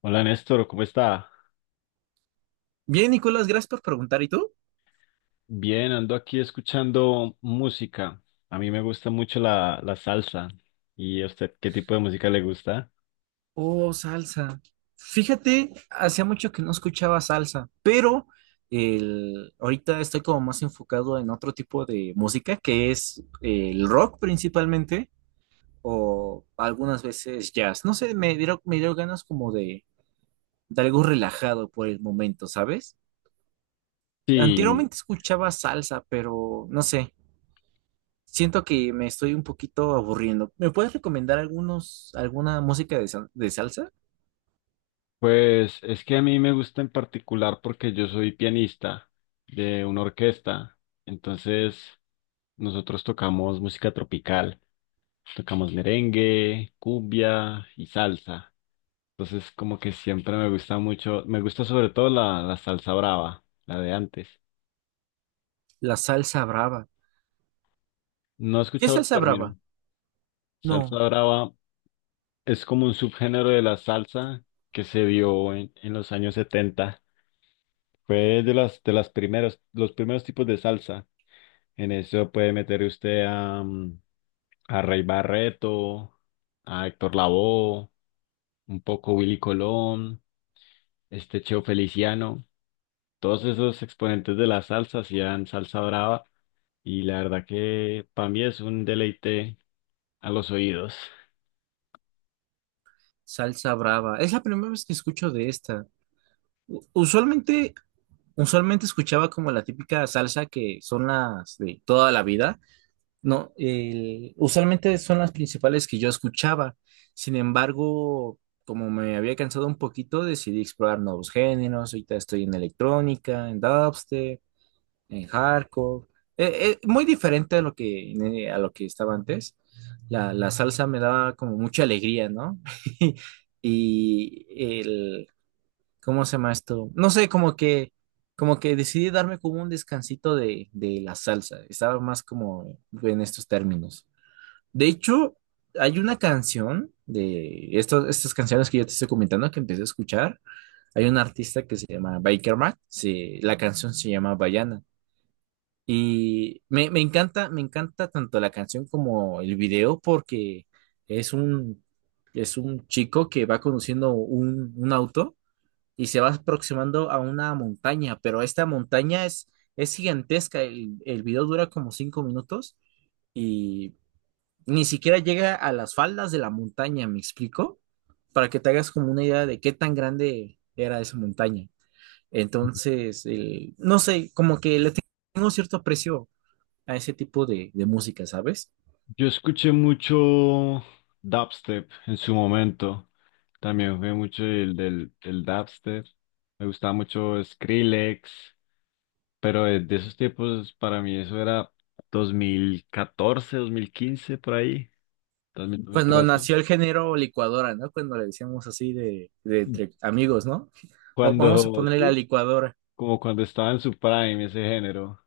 Hola Néstor, ¿cómo está? Bien, Nicolás, gracias por preguntar. ¿Y tú? Bien, ando aquí escuchando música. A mí me gusta mucho la salsa. ¿Y a usted qué tipo de música le gusta? Oh, salsa. Fíjate, hacía mucho que no escuchaba salsa, pero ahorita estoy como más enfocado en otro tipo de música, que es el rock principalmente, o algunas veces jazz. No sé, me dieron ganas como de algo relajado por el momento, ¿sabes? Sí, Anteriormente escuchaba salsa, pero no sé, siento que me estoy un poquito aburriendo. ¿Me puedes recomendar alguna música de salsa? pues es que a mí me gusta en particular porque yo soy pianista de una orquesta. Entonces, nosotros tocamos música tropical. Tocamos merengue, cumbia y salsa. Entonces, como que siempre me gusta mucho, me gusta sobre todo la salsa brava, la de antes. La salsa brava. No he ¿Qué escuchado el salsa término. brava? Salsa No, brava es como un subgénero de la salsa que se dio en los años 70. Fue los primeros tipos de salsa. En eso puede meter usted a Rey Barreto, a Héctor Lavoe, un poco Willy Colón, este Cheo Feliciano. Todos esos exponentes de la salsa hacían salsa brava y la verdad que para mí es un deleite a los oídos. salsa brava. Es la primera vez que escucho de esta. Usualmente, usualmente escuchaba como la típica salsa que son las de toda la vida. No, usualmente son las principales que yo escuchaba. Sin embargo, como me había cansado un poquito, decidí explorar nuevos géneros. Ahorita estoy en electrónica, en dubstep, en hardcore. Muy diferente a lo que estaba antes. La salsa me daba como mucha alegría, ¿no? Y el, ¿cómo se llama esto? No sé, como que decidí darme como un descansito de la salsa. Estaba más como en estos términos. De hecho, hay una canción de estas canciones que yo te estoy comentando que empecé a escuchar. Hay un artista que se llama Baker Mac. Sí, la canción se llama Bayana. Y me encanta tanto la canción como el video porque es un, es un chico que va conduciendo un auto y se va aproximando a una montaña, pero es gigantesca. El video dura como 5 minutos y ni siquiera llega a las faldas de la montaña, ¿me explico? Para que te hagas como una idea de qué tan grande era esa montaña. Entonces, no sé, como que le tengo cierto aprecio a ese tipo de música, ¿sabes? Yo escuché mucho dubstep en su momento. También fue mucho el del dubstep. Me gustaba mucho Skrillex, pero de esos tiempos para mí eso era 2014, 2015 por ahí, dos mil Cuando trece nació el género licuadora, ¿no? Cuando le decíamos así de entre amigos, ¿no? Vamos a Cuando, ponerle la sí, licuadora. como cuando estaba en su prime ese género.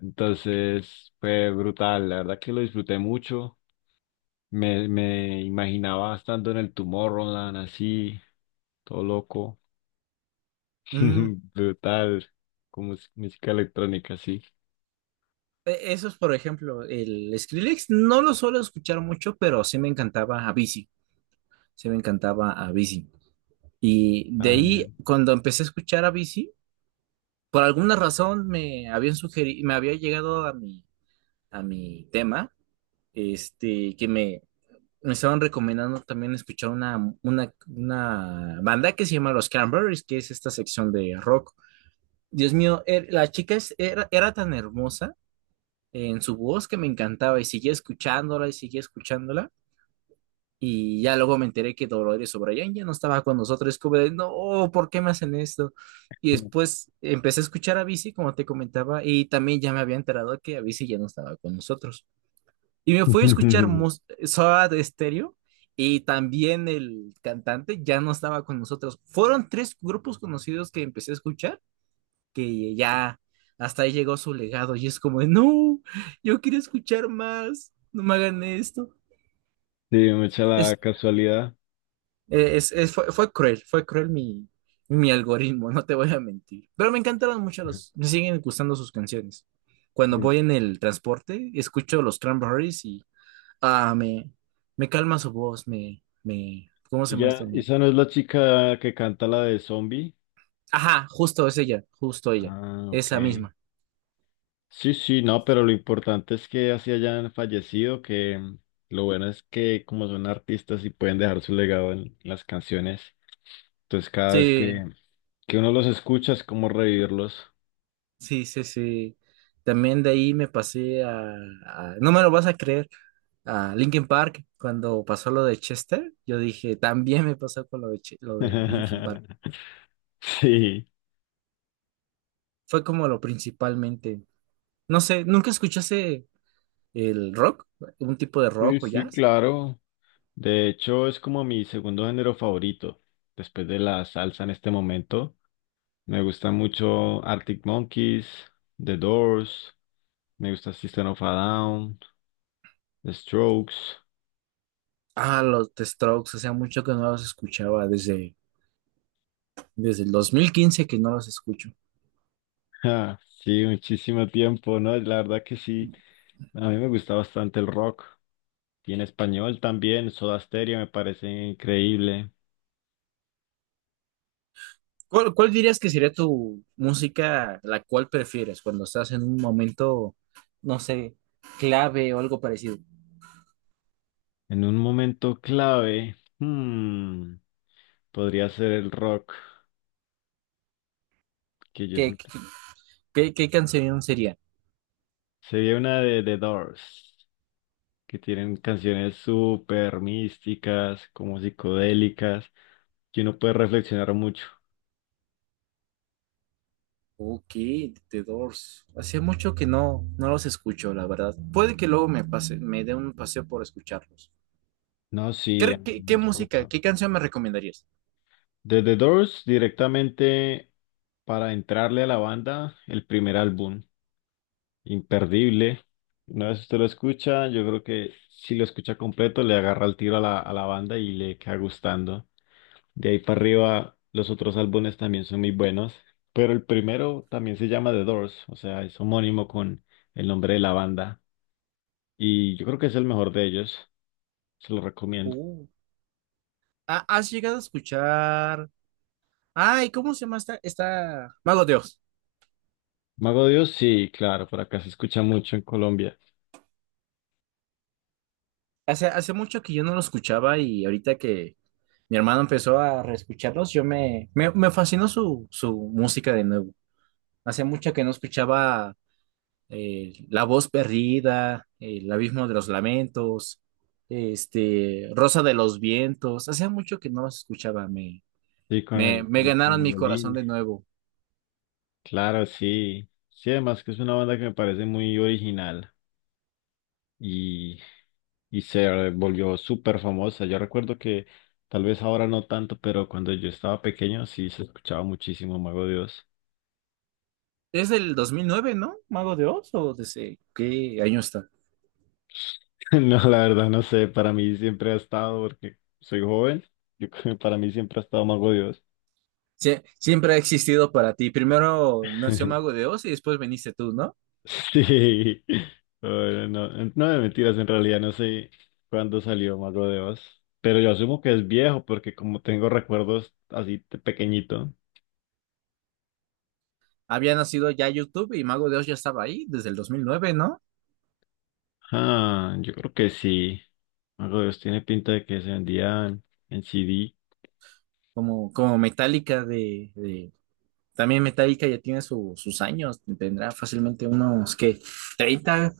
Entonces fue brutal, la verdad que lo disfruté mucho. Me imaginaba estando en el Tomorrowland así, todo loco, Mm, brutal, como música electrónica, sí. Eso es, por ejemplo, el Skrillex no lo suelo escuchar mucho, pero sí me encantaba a Avicii, sí me encantaba a Avicii. Y de Ah, ahí, genial. cuando empecé a escuchar a Avicii, por alguna razón me habían sugerido, me había llegado a mi tema, este, que me me estaban recomendando también escuchar una banda que se llama Los Cranberries, que es esta sección de rock. Dios mío, la chica era tan hermosa en su voz que me encantaba y seguía escuchándola y seguía escuchándola. Y ya luego me enteré que Dolores O'Brien ya no estaba con nosotros. Es como de, no, ¿por qué me hacen esto? Y después empecé a escuchar a Bici, como te comentaba, y también ya me había enterado que Avicii ya no estaba con nosotros. Y me fui a escuchar Soda Stereo y también el cantante ya no estaba con nosotros. Fueron tres grupos conocidos que empecé a escuchar, que ya hasta ahí llegó su legado y es como, de, no, yo quiero escuchar más, no me hagan esto. Sí, me echa la Es, casualidad. Fue cruel, mi mi algoritmo, no te voy a mentir. Pero me encantaron mucho me siguen gustando sus canciones. Cuando voy en el transporte, escucho los Cranberries y ah, me calma su voz, ¿cómo se llama ¿Ella, esto? Me, esa no es la chica que canta la de Zombie? ajá, justo es ella, justo ella, Ah, ok. esa misma. Sí, sí, no, pero lo importante es que así hayan fallecido, que lo bueno es que como son artistas y pueden dejar su legado en las canciones, entonces cada vez Sí, que uno los escucha es como revivirlos. sí, sí, sí. También de ahí me pasé no me lo vas a creer, a Linkin Park, cuando pasó lo de Chester, yo dije, también me pasó con lo de, lo de Linkin Park. Sí, Fue como lo principalmente, no sé, ¿nunca escuchaste el rock? ¿Un tipo de sí, rock o sí, jazz? claro. De hecho, es como mi segundo género favorito, después de la salsa en este momento. Me gusta mucho Arctic Monkeys, The Doors, me gusta System of a Down, The Strokes. Ah, los The Strokes, o sea, mucho que no los escuchaba desde desde el 2015 que no los escucho. Ah, sí, muchísimo tiempo, ¿no? La verdad que sí, a mí me gusta bastante el rock y en español también, Soda Stereo me parece increíble. Cuál dirías que sería tu música la cual prefieres cuando estás en un momento, no sé, clave o algo parecido? En un momento clave, podría ser el rock, que yo ¿Qué, qué, sent- qué canción sería? sería una de The Doors, que tienen canciones súper místicas, como psicodélicas, que uno puede reflexionar mucho. Ok, The Doors. Hacía mucho que no los escucho, la verdad. Puede que luego me pase, me dé un paseo por escucharlos. No, sí, a mí me Qué gusta música, mucho. qué canción me recomendarías? De The Doors directamente para entrarle a la banda, el primer álbum, imperdible. Una vez usted lo escucha, yo creo que si lo escucha completo, le agarra el tiro a la banda y le queda gustando. De ahí para arriba, los otros álbumes también son muy buenos, pero el primero también se llama The Doors, o sea, es homónimo con el nombre de la banda. Y yo creo que es el mejor de ellos, se lo recomiendo. Uh, has llegado a escuchar? Ay, ¿cómo se llama esta? Esta... Mago Dios. Mago de Dios, sí, claro, por acá se escucha mucho en Colombia. Hace mucho que yo no lo escuchaba y ahorita que mi hermano empezó a reescucharlos, yo me fascinó su música de nuevo. Hace mucho que no escuchaba La Voz Perdida, El Abismo de los Lamentos, este, Rosa de los Vientos. Hace mucho que no los escuchaba. Sí, Me con su ganaron mi corazón violín. de nuevo. Claro, sí. Sí, además que es una banda que me parece muy original y, y se volvió súper famosa. Yo recuerdo que tal vez ahora no tanto, pero cuando yo estaba pequeño sí se escuchaba muchísimo Mago Dios. Es del 2009, ¿no? Mago de Oz, ¿o desde qué año está? No, la verdad no sé, para mí siempre ha estado, porque soy joven, yo creo que para mí siempre ha estado Mago Dios. Siempre ha existido para ti. Primero nació Mago de Oz y después viniste tú, ¿no? Sí. Bueno, no, no de mentiras, en realidad no sé cuándo salió Mago de Oz, pero yo asumo que es viejo porque como tengo recuerdos así de pequeñito. Había nacido ya YouTube y Mago de Oz ya estaba ahí desde el 2009, ¿no? Ah, yo creo que sí. Mago de Oz tiene pinta de que se vendían en CD. Como, como Metallica también Metallica ya tiene sus años, tendrá fácilmente unos, ¿qué? 30,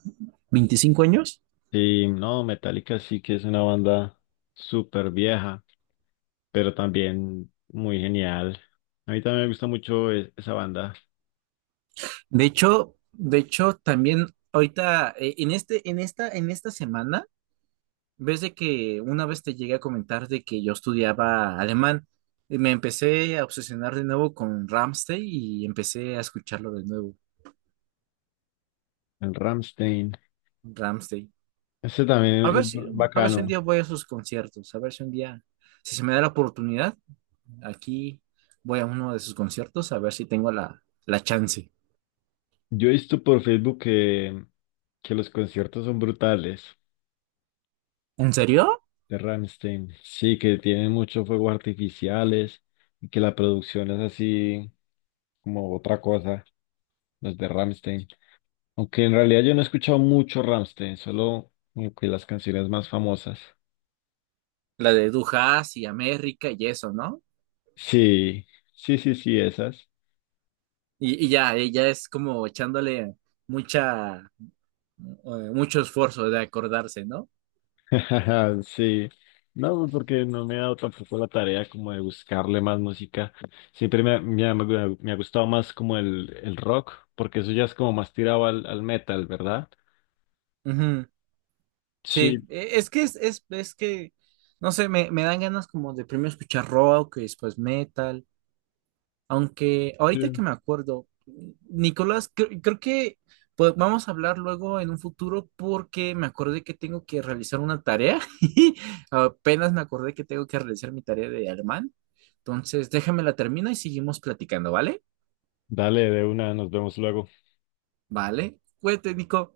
25 años. Sí, no, Metallica sí que es una banda súper vieja, pero también muy genial. A mí también me gusta mucho esa banda, De hecho, también ahorita, en esta, semana, ves de que una vez te llegué a comentar de que yo estudiaba alemán. Y me empecé a obsesionar de nuevo con Rammstein y empecé a escucharlo de nuevo, el Rammstein. Ramstein. Ese también A es ver si, a ver si un bacano. día voy a sus conciertos, a ver si un día, si se me da la oportunidad, aquí voy a uno de sus conciertos a ver si tengo la chance. Yo he visto por Facebook que los conciertos son brutales ¿En serio? de Rammstein. Sí, que tienen muchos fuegos artificiales y que la producción es así como otra cosa, los de Rammstein. Aunque en realidad yo no he escuchado mucho Rammstein, solo como que las canciones más famosas. La de Dujas y América y eso, ¿no? Sí, sí, sí, sí, esas. Y ya es como echándole mucha, mucho esfuerzo de acordarse, ¿no? Ajá, sí, no, pues porque no me he dado tampoco la tarea como de buscarle más música. Siempre me ha gustado más como el rock, porque eso ya es como más tirado al metal, ¿verdad? Ujú. Sí, Sí, es que es que, no sé, me dan ganas como de primero escuchar rock y después metal. Aunque sí. ahorita que me acuerdo, Nicolás, creo que pues, vamos a hablar luego en un futuro porque me acordé que tengo que realizar una tarea. Apenas me acordé que tengo que realizar mi tarea de alemán. Entonces, déjame la termino y seguimos platicando, ¿vale? Dale, de una, nos vemos luego. Vale. Cuídate, Nico.